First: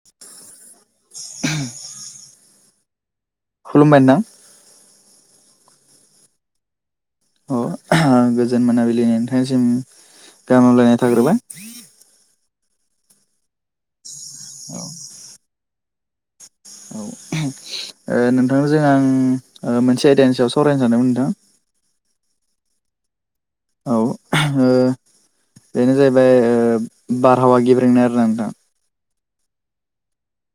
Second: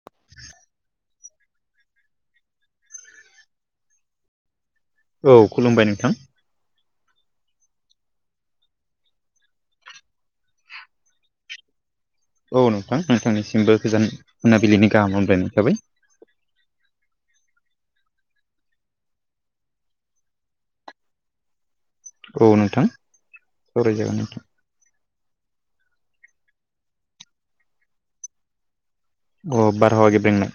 [inaudible] खुलुमबाय नोंथां औ खुलुमबाय नोंथां औ गोजोन मोनाबिलि नोंथांनिसिम गामलायनाय थाग्रोबाय औ नोंथां नोंथांनिसिमबो गोजोन औ मोनाबिलिनि गाहाम हामलायनाय थाबाय औ ओ नोंथांजों आं ओ मोनसे आयदानि सायाव सावरायनो सानदोंमोन नोंथां औ नोंथां सावराय औ जागोन नोंथां ओ बेनो जाहैबाय ओ बारहावा गेब्रेंनाय आरोना नोंथां अ बारहावा गेब्रेंनाय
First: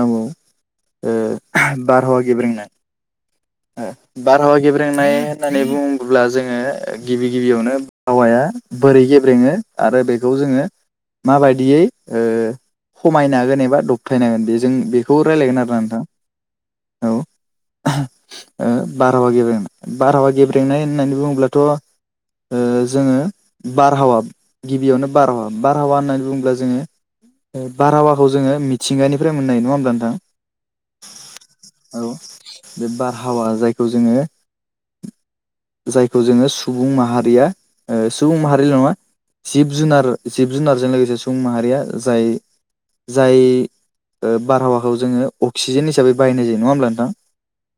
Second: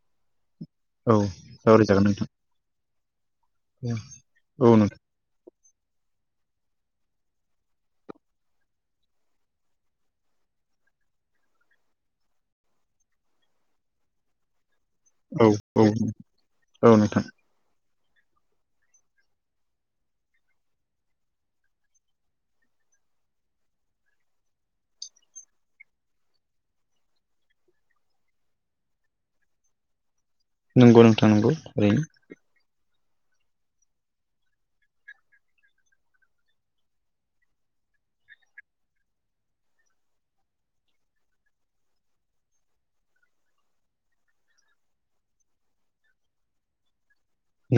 औ औ ओ औ सावरायजागोन बारहावा नोंथां गेब्रेंनाय ओ बारहावा औ नोंथां गेब्रेंनाय होननानै बुङोब्ला जोङो गिबि गिबियावनो बारहावाया बोरै गेब्रेङो आरो बेखौ जोङो माबायदियै ओ खमायनो हागोन एबा दबथायनो हागोन बेजों बे खौ औ रायजलायगोन आरोना औ औ नोंथां नोंथां औ ओ बारहावा गेब्रेंनाय बारहावा गेब्रेंनाय होननानै बुङोब्लाथ' ओ जोङो बारहावा गिबियावनो बारहावा बारहावा होननानै बुङोब्ला जोङो बारहावाखौ जोङो मिथिंगानिफ्राय मोननाय नङा ओमब्ला नोंथां नंगौ नोंथां नंगौ थारै औ बे बारहावा जायखौ जोङो जायखौ जोङो सुबुं माहारिया ओ सुबुं माहारिल' नङा जिब जुनार जिब जुनारजों लोगोसे सुबुं माहारिया जाय जाय ओ बारहावाखौ जोङो अक्सिजेन हिसाबै बायनाय जायो नङा होमब्ला नोंथां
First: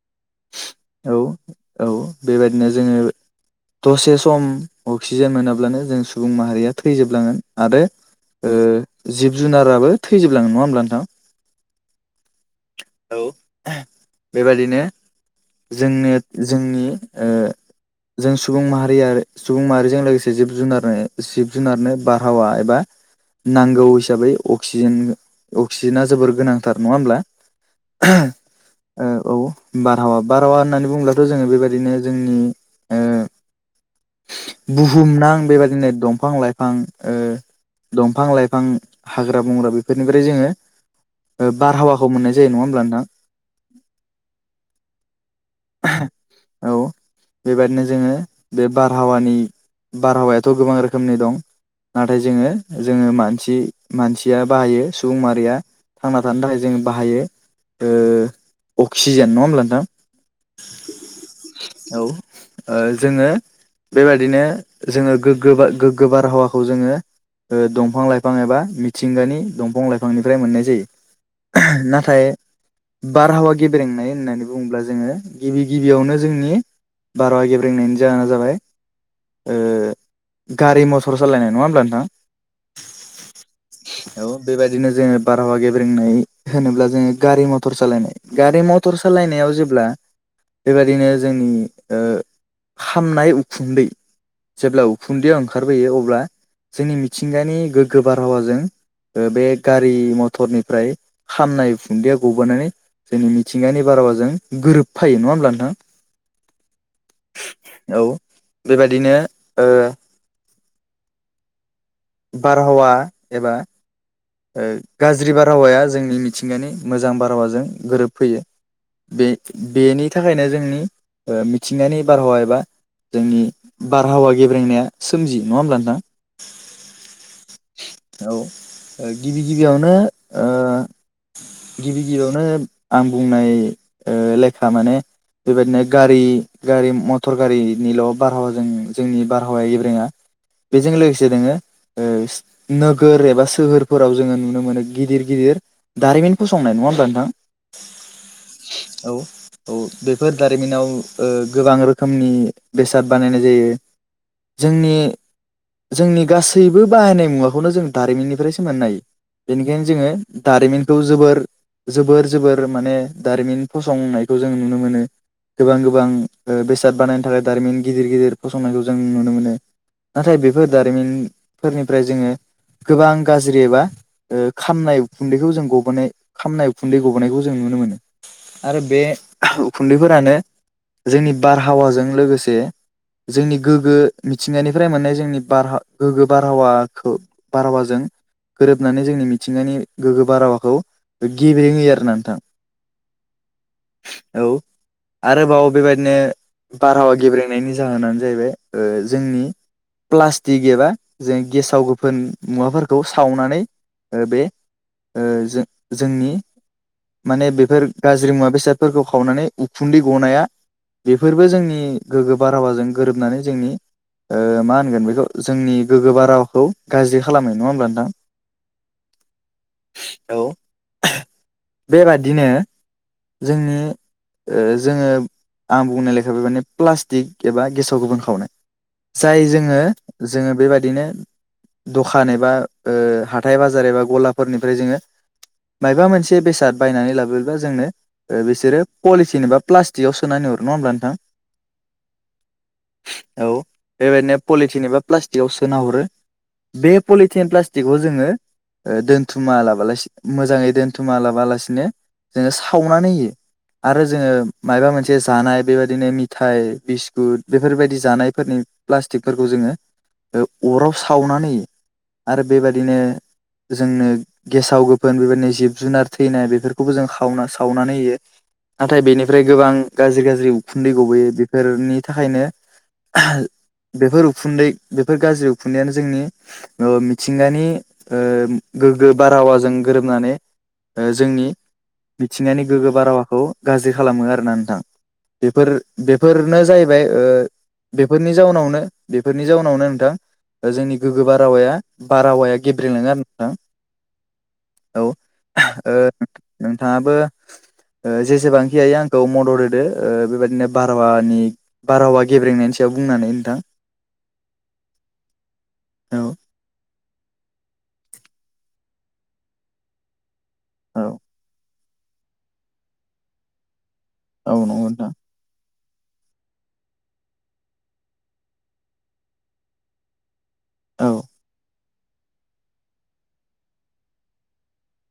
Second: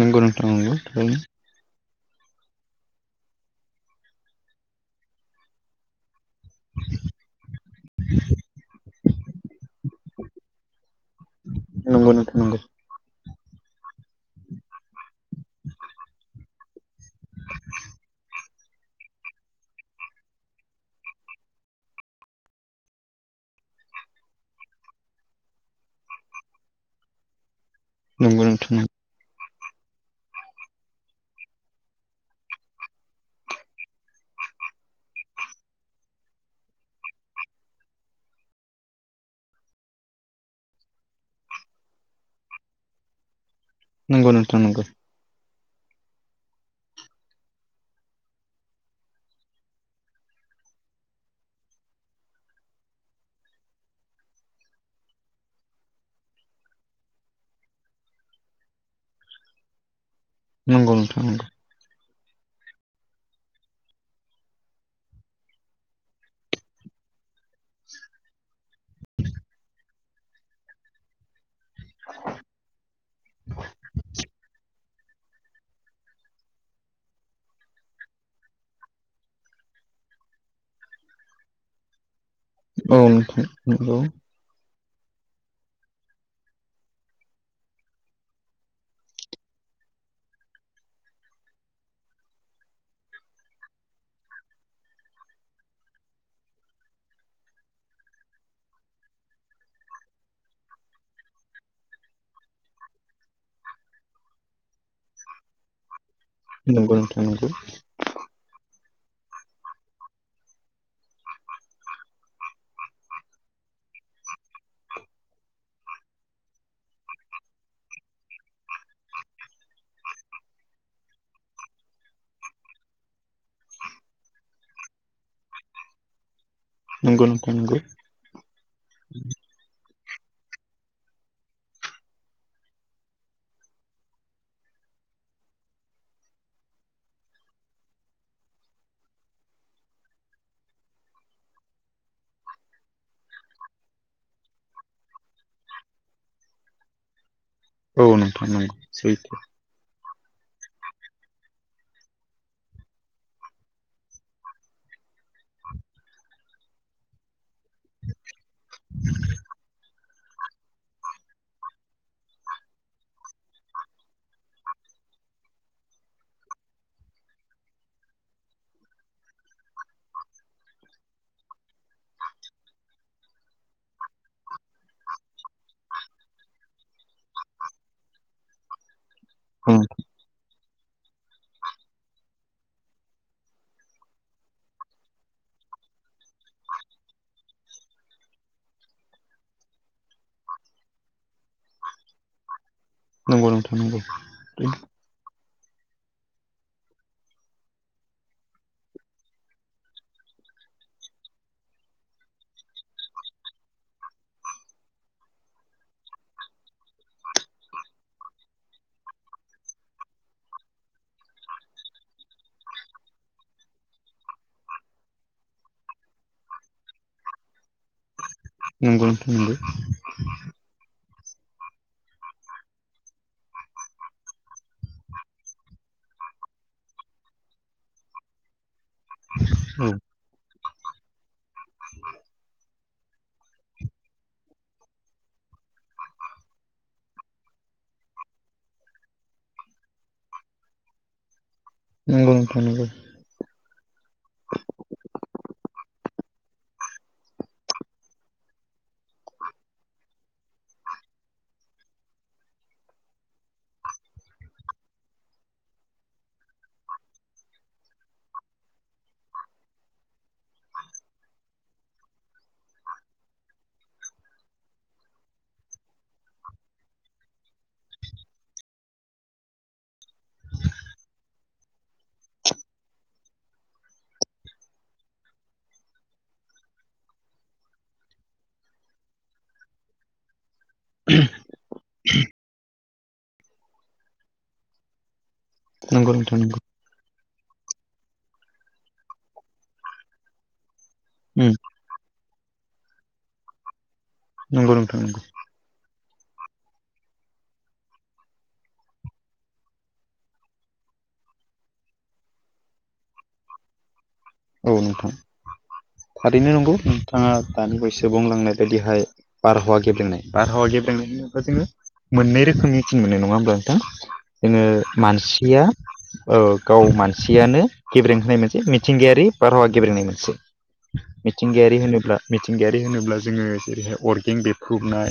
नोंगौ नोंथां नंगौ ओरैनो औ औ बेबायदिनो जोङो दसे सम अक्सिजेन मोनाब्लानो जों सुबुं माहारिया थैजोबलाङो आरो ओ जिब जुनाराबो थैजोब लाङो नङा होमब्ला नोंथां नंगौ नोंथां नंगौ औ बेबादिनो जोंनो जोंनि ओ जों सुबुं माहारि आरो सुबुं माहारिजों लोगोसे जिब जुनारनो जिब जुनारनो बारहावा एबा नांगौ हिसाबै अक्सिजेन अक्सिजेना जोबोर गोनांथार नङा ओमब्ला नंगौ नोंथां औ ओ औ बारहावा बारहावा होननानै बुङोब्लाथ' जोङो बेबायदिनो जोंनि ओ बुहुमनां बेबायदिनो दंफां-लाइफां ओ दंफां-लाइफां, हाग्रा-बंग्रा बेफोरनिफ्राय जोङो ओ बारहावाखौ मोननाय जायो नङा होमब्ला नोंथां? नोंगौ नोंथां नोंगौ औ बेबायदिनो जोङो बे बारहावानि बारहावायाथ' गोबां रोखोमनि दं नाथाय जोङो जोङो मानसि मानसिया बाहायो सुबुं माहारिया थांना थानो थाखाय जों बाहायो ओ सिजोन नङा होमब्ला नोंथां नंगौ नोंथां नंगौ औ ओ जोङो बेबायदिनो जोङो गोग्गो गोग्गो बारहावाखौ जोङो ओ दंफां-लाइफां एबा मिथिंगानि दंफां-लाइफांनिफ्राय मोननाय जायो नाथाय बारहावा गेब्रेंनाय होननानै बुङोब्ला जोङो गिबि गिबियावनो जोंनि बारहावा गेब्रेंनायनि जाहोना जाबाय ओ गारि-मथर सालायनाय नङा होमब्ला नोंथां? औ नोथां नंगौ औ बेबायदिनो जोङो बारहावा गेब्रेंनाय होनोब्ला जोङो गारि मथर सालायनाय गारि-मथर सालायनायाव जेब्ला बेबायदिनो जों ओ खामनाय उखुन्दै जेब्ला उखुन्दैया ओंखारबोयो अब्ला जोंनि मिथिंगानि गोग्गो बारहावाजों ओ बे गारि-मथरनिफ्राय खामनाय उखुन्दैया ग'बोनानै जोंनि मिथिंगानि बारहावाजों गोरोबफायो नङा होमब्ला नोंथां? नंगौ नोंथां नंगौ औ बेबायदिनो ओ बारहावा एबा ओ गाज्रि बारहावाया जोंनि मिथिंगानि मोजां बारहावाजों गोरोबफैयो बे बेनि थाखायनो जोङो ओ मिथिंगानि बारहावा एबा जोंनि बारहावा गेब्रेंनाया सोमजि नङा होमब्ला नोंथां? नंगौ नोंथां नंगौ औ ओ गिबि गिबियावनो ओ गिबि गिबियावनो आं बुंनाय ओ लेखा माने बेबायदिनो गारि गारि मथर गारिनिल' बारहावाजों जोंनि बारहावाया गेब्रेङा बेजों लोगोसे जोङो ओ नोगोर एबा सोहोर फोराव जोङो नुनो मोनो गिदिर गिदिर दारिमिन फसंनाय नङा होमब्ला नोंथां? औ नोंथां नोंगौ औ सैथो औ बेफोर दारिमिनाव ओ गोबां रोखोमनि बेसाद बानायनाय जायो जोंनि जोंनि गासैबो बाहायनाय मुवाखौनो जों दारिमिननिफ्राय मोननाय बेनिखायनो जोङो दारिमिनखौ जोबोर जोबोर जोबोर माने दारिमिन फसंनायखौ जों नुनो मोनो गोबां गोबां ओ बेसाद बानायनो थाखाय दारिमिन गिदिर गिदिर फसंनायखौ जों नुनो मोनो नाथाय बेफोर दारिमिनफोरनिफ्राय जोङो गोबां गाज्रि एबा ओ खामनाय उखुन्दैखौ जों गबोनाय खामनाय उखुन्दै गबोनायखौ जों नुनो मोनो आरो बे औ उखुन्दैफोरानो जोंनि बारहावाजों लोगोसे जोंनि गोगो मिथिंगानिफ्राय मोननाय जोंनि बारहा गोगो बारहावाखो बारहावाजों गोरोबनानै जोंनि मिथिंगानि गोगो बारहावाखौ गेबरें होयो आरोना नोंथां। नंगौ नोंथां नंगौ। औ आरोबाव बेबायदिनो बारहावा गेब्रेंनायनि जाहोनानो जाहैबाय ओ जोंनि प्लास्टिक एबा जों गेसाव-गोफोन मुवाफोर खौ सावनानै बे ज जोंनि माने बेफोर गाज्रि मुवा बेसादफोरखौ खावनानै उखुन्दै गनाया बेफोरबो जोंनि गोग्गो बारहावाजों गोरोबनानै जोंनि ओ मा होनगोन बेखौ जोंनि गोग्गोबा रावखौ गाज्रि खालामनाय नङा होमब्ला नोंथां नंगौ नोंथां नंगौ औ बेबादिनो जोंनि ओ जोङो आं बुंनाय लेखा बे माने प्लास्टिक एबा गेसाव गोबां खावनाय जाय जोङो औ जोङो बेबायदिनो दखान फान एबा ओ हाथाय बाजार एबा गलाफोरनिफ्राय जोङो मायबा मोनसे बेसाद बायनानै लाबोब्ला जोंनो ओ बिसोरो पलिसिन एबा प्लास्टिकआव सोनानै हरो नङा होमब्ला नोंथां? नंगौ नोंथां नंगौ। औ बेबायदिनो पलिटिन एबा प्लास्टिकआव सोना हरो बे पलिटिन प्लास्टिकखौ जोङो ओ दोनथुमा लाबालासिनो मोजाङै दोनथुमा लाबालासिनो जोङो सावनानै आरो जोङो मायबा मोनसे जानाय बेबायदिनो मिथाइ, बिस्कुट बेफोरबायदि जानायफोरनि प्लास्टिकफोरखौ जोङो अराव सावनानै आरो बेबादिनो जोंनो गेसाव गोफोन बेबायदिनो जिब जुनार थैनाय बेफोरखौबो जों खावना सावनानै होयो। नाथाय बेनिफ्राय गोबां गाज्रि गाज्रि उखुन्दै गबोयो बेफोरनि थाखायनो बेफोर उखुन्दै बेफोर गाज्रि उखुन्दैयानो जोंनि ओ मिथिंगानि ओ गोग्गो बारहावाजों गोरोबनानै ओ जोंनि मिथिंगानि गोग्गो बारावाखौ गाज्रि खालामो आरोना नोंथां बेफोर नंगौ नोंथां नंगौ बेफोरनो जाहैबाय ओ बेफोरनि जानावनो बेफोरनि जाउनावनो नोंथां जोंनि गोगोबा उम रावाया बार रावाया गेबेलाङो आरो नोंथां नंगौ नोंथौ औ नंगौ ओ नोंथाङाबो जेसेबांखि हायो आंखौ मदद होदो बेबदिनो बारहावानि बारहावा गेब्रेंनायनि सायाव बुंनानै नोंथां औ नोंथां औ थारैनो नंगौ बिथाङा दानि बयसो बुंलांनाय बायदिहाय बारहावा गेबेनाय बारहावा औ गेब्लेनायनि उनाव जोङो मोननै रोखोमनि थिन मोननाय नङा होमब्ला नोंथां औ जोङो नंगौ नोंथां मानसिया औ गाव मानसियानो गेब्रें होनाय मोनसे मिथिंगायारि बारहावा गेब्रेंनाय मोनसे औ मिथिंगायारि होनोब्ला मिथिंगायारि होनोब्ला जोङो जेरैहाय अरगें बेफुबनाय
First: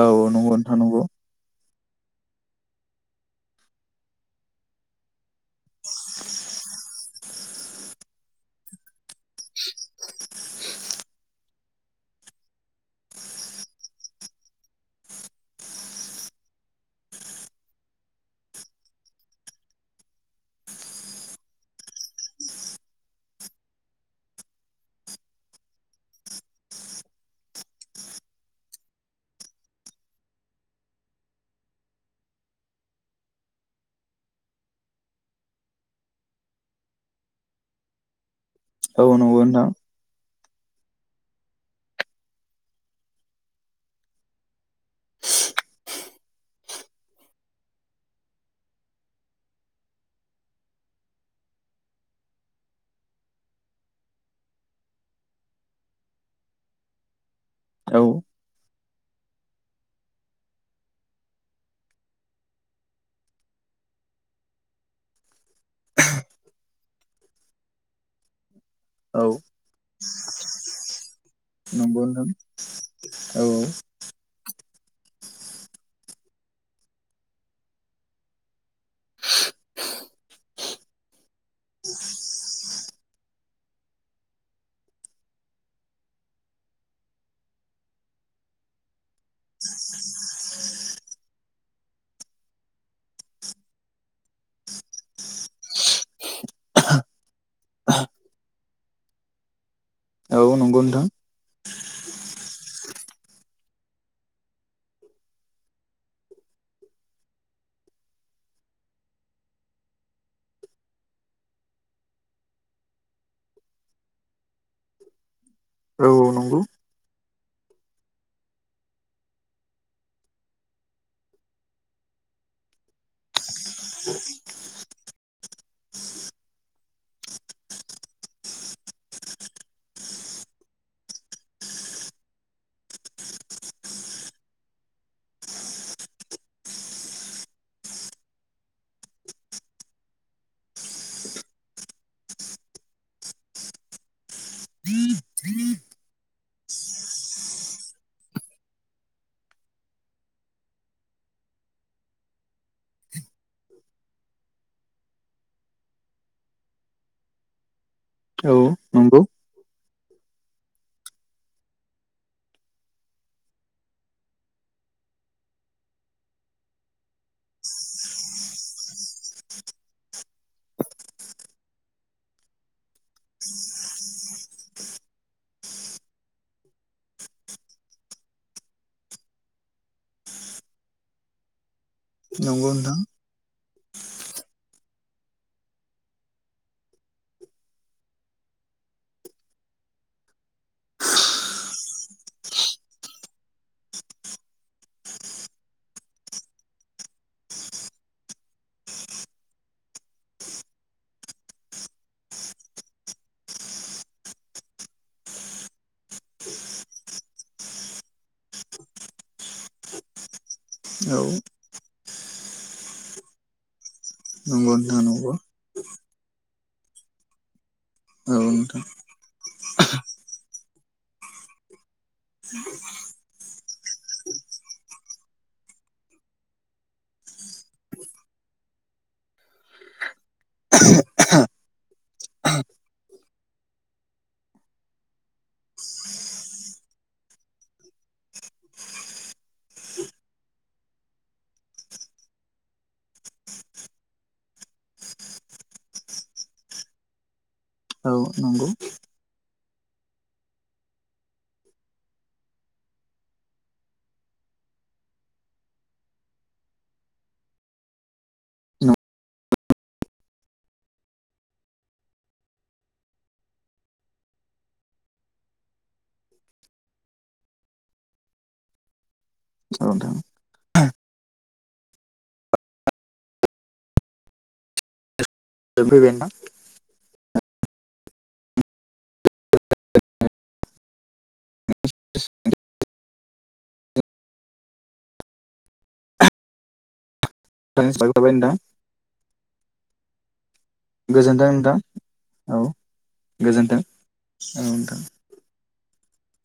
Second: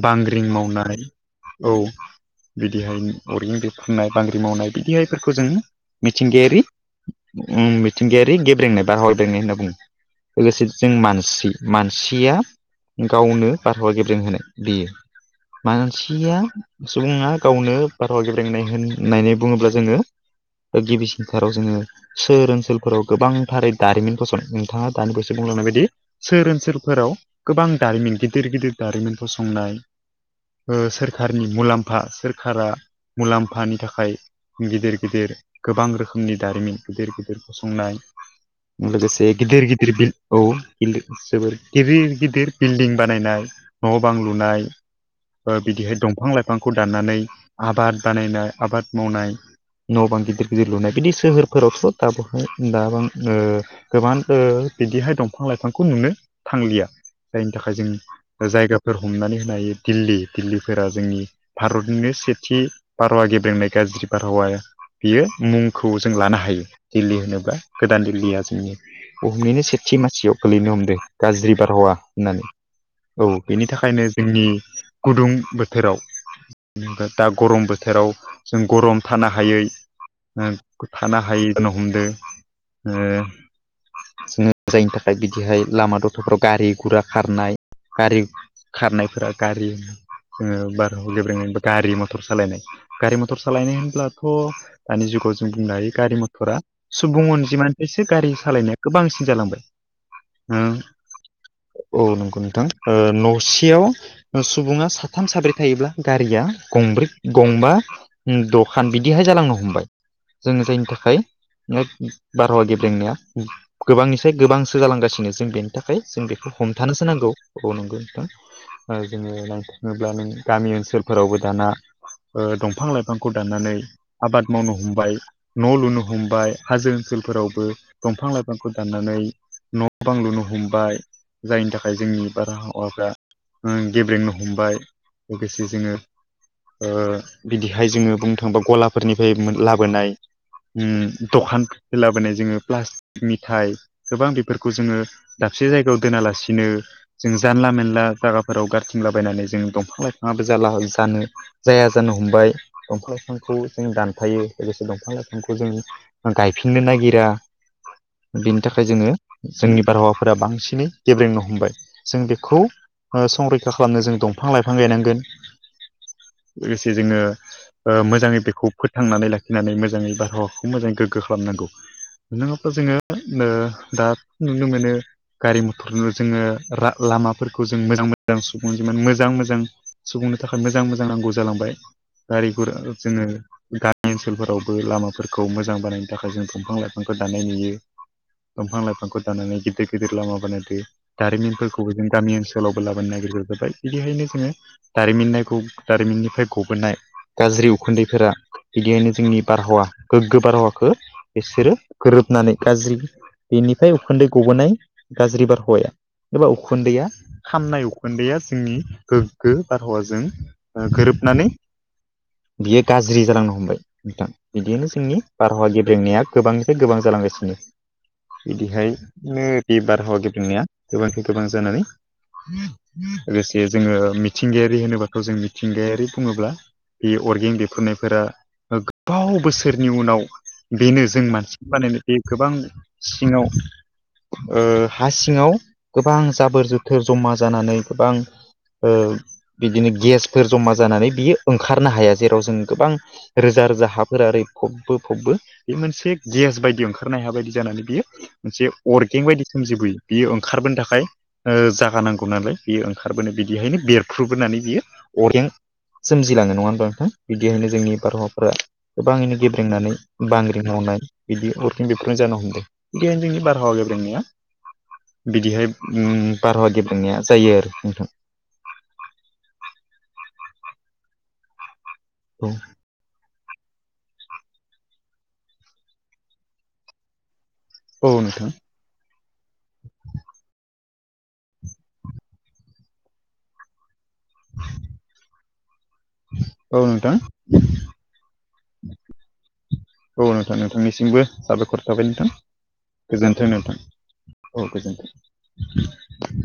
औ बांग्रिं नंगौ नोंथां मावनानै नंगौ औ बिदिहाय अरगं दै फाननाय बांग्रि मावनाय बिदिहायफोरखौ जों मिथिंगायारि मिथिंगायारि गेब्रेंनाय बार ह ब्रेंनाय होनना बुङो लोगोसे जों मानसि मानसिया गावनो बारहावा गेब्रें होनाय बियो मानसिया सुबुङा गावनो बारहावा गेबलेनाय होननानै बुङोब्ला जोङो गिबिसिनथाराव जोङो ओनसोलाव फोराव गोबांथारै दारिमिन फसन नोंथाङा दानिबोसो बुंलांनाय बायदि सोर ओनसोलफोराव गोबां दारिमिन गिदिर गिदिर दारिमिन फसंनाय सोरखारनि मुलाम्फा सोरखारा मुलाम्फानि थाखाय गिदिर गिदिर गोबां रोखोमनि दारिमिन गिदिर गिदिर फसंनाय औ लोगोसे नंगौ गिदिर नोंथां गिदिर बिल औ जोबोर गिदिर गिदिर बिल्डिं बानायनाय न' बां लुनाय बिदिहाय दंफां लाइफांखौ दाननानै आबाद बानायनाय आबाद मावनाय न' बां गिदिर गिदिर लुनाय बिदि सोहोरफोरावथ' दाबो म ओ गोबां बिदिहाय दंफां लाइफांखौ नुनो थांलिया जायनि थाखाय जों औ ओ जायगाफोर हमनानै होनो हायो दिल्ली दिल्लीफोरा जोंनि भारतनिनो सेथि बारहावा गेब्रेंनाय गाज्रि बारहावाया बियो मुंखौ जों लानो हायो दिल्ली होनोब्ला गोदान दिल्लीया जोंनि औ बुहुमनिनो सेथि मासियाव गोलैनो हमदो गाज्रि बारहावा नंगौ नोंथां होननानै औ बेनि थाखायनो जोंनि गुदुं बोथोराव दा गरम बोथोराव जों गरम थानो हायै ओ थानो हायि जानो हमदो ओ जोङो जायनि थाखाय बिदिहाय लामा दथ'फ्राव गारि गुरा खारनाय गारि खारनायफोरा गारि जोङो बारहाव गेब्रेंनाय होनोब्ला गारि मटर सालायनाय गारि मथर सालायनाय होनब्लाथ' दानि जुगाव जों बुंनो हायो गारि म रा सुबुं अनजिमानिसो गारि सालायनाया गोबांसिन जालांबाय औ ओ नंगौ नोंथां औ नंगौ नोंथां ओ न'सेयाव सुबुङा साथाम साब्रै थायोब्ला गारिया गंब्रै गंबा उम दखान बिदिहाय जालांनो हमबाय जोङो जायनि थाखाय बारहावा गेब्रेंनाया गोबांनिसाय गोबांसो जालांगासिनो जों बे नि थाखाय औ जों औ बेखौ नंगौ हमथानोसो नांगौ अ नंगौ नोंथां ओ जोङो नायनो थाङोब्ला नों गामि ओनसोलफोरावबो दाना ओ दंफां लाइफांखौ दाननानै आबाद मावनो हमबाय न' लुनो हम हमबाय हाजो ओनसोलफोरावबो दंफां लाइफांखौ दाननानै न' बां लुनो हमबाय जायनि थाखाय जोंनि बारहावाफ्रा ओ गेब्रेंनो हमबाय लोगोसे जोङो ओ बिदिहाय जोङो बुंनो थाङोबा गलाफोरनिफाय मोन लाबोनाय उम दखान लाबोनाय जोङो प्लास मिथाइ गोबां बेफोरखौ जोङो दाबसे जायगायाव दोनालासिनो जों जानला मेनला जागाफोराव गारथिंलाबायनानै जों दंफां लाइफाङाबो जाला हो जानो जाया जानो हमबाय दंफां लाइफांखौ जों दानफायो लोगोसे दंफां लाइ फांखौ जों ओ गायफिननो नागिरा औ बिनि थाखाय जोङो नंगौ जोंनि बारहावाफोरा बांसिनै गेब्रेंनो हमबाय। जों बेखौ ओ संरैखा खालामनो जों दंफां लाइफां गायनांगोन लोगोसे जोङो ओ मोजाङै बेखौ फोथांनानै लाखिनानै मोजाङै बारहावाखौ मोजाङै गोग्गो खालामनांगौ नङाब्ला जोङो ओ दाथ' नुनो मोनो गारि मथर जोङो रा लामाफोरखौ जों मोजां मोजां सुबुं अनजिमानि मोजां मोजां सुबुंनो थाखाय मोजां मोजां नांगौ जालांबाय गारि नंगौ गुरा नोंथां जोङो गामि ओनसोलफोरावबो लामा फोरखौ मोजां बानायनो थाखाय जों दंफां लाइफांखो दानाय नुयो दंफां लाइफांखौ दानानै गिदिर गिदिर लामा बानायदो दारिमिनफोरखौबो जों गामि ओनसोलावबो लाबोनो नागिरग्रा जाबाय बिदिहायनो जोङो दारिमिननायखौ दारिमिननिफ्राय गबोनाय गाज्रि उखुन्दैफोरा बिदिहायनो जोंनि बारहावा गोग्गो बारहावखो बिसोरो गोरोबनानै गाज्रि बेनिफाय उखुन्दै गबोनाय गाज्रि बारहावाया एबा उखुन्दैआ खामनाय उखुन्दैआ जोंनि गोग्गो बारहावाजों ओ औ गोरोबनानै बियो गाज्रि जालांनो हमबाय नोंथां नंगौ बिदियैनो नोंथां जोंनि नंगौ बारहावा गेब्रेंनाया गोबांनिफ्राय गोबां जालांगासिनो औ नोंथां बिदिहायनो बे बारहावा गेब्रेंनाया गोबांखे गोबां जानानै लोगोसे जोङो मिथिंगायारि होनोबाथ' जों मिथिंगायारि बुङोब्ला बे अरगें बेफ्रुनायफोरा ओ गोबाव बोसो रनि उनाव बेनो जों मानसि बानायनो बे गोबां सिङाव ओ हा सिङाव गोबां जाबोर जोथोर जमा जानानै गोबां ओ बिदिनो गेसफोर जमा जानानै बियो ओंखारनो हाया जेराव जों गोबां रोजा रोजा हाफोरा ओरै फबबो फबबो बे मोनसे गेस बायदि ओंखारनो हाया बायदि जानानै बियो औ मोनसे नंगौ अरगे बायदि सोमजिबोयो बियो ओंखारबोनो थाखाय ओ जागा नांगौ नालाय बेयो ओंखारबोनो बिदिहायनो बेरफ्रुबोनानै बियो अरगें सोमजिलाङो नङा ओमबा नोंथां बिदिहायनो जोंनि बारहावाफ्रा गोबाङैनो गेब्रेंनानै बांग्रि मावनाय बिदि अरगें बेरफ्रुनाय जानो हमदों केनदिं बारहावा गेब्रेंनाया बिदिहाय उम बारहावा गेब्रेंनाया जायो आरो नोंथां औ नोंथां औ ओ फैबाय नोंथां औ नोंथां [unintelligible] औ नोंथां [unintelligible] नोंथां औ नोंथां नोंथांनिसिमबो गोजोनथों नोंथां साबायखर थाबाय नोंथां औ गोजोन्थों नोंथां गोजोनथों औ गोजोनथों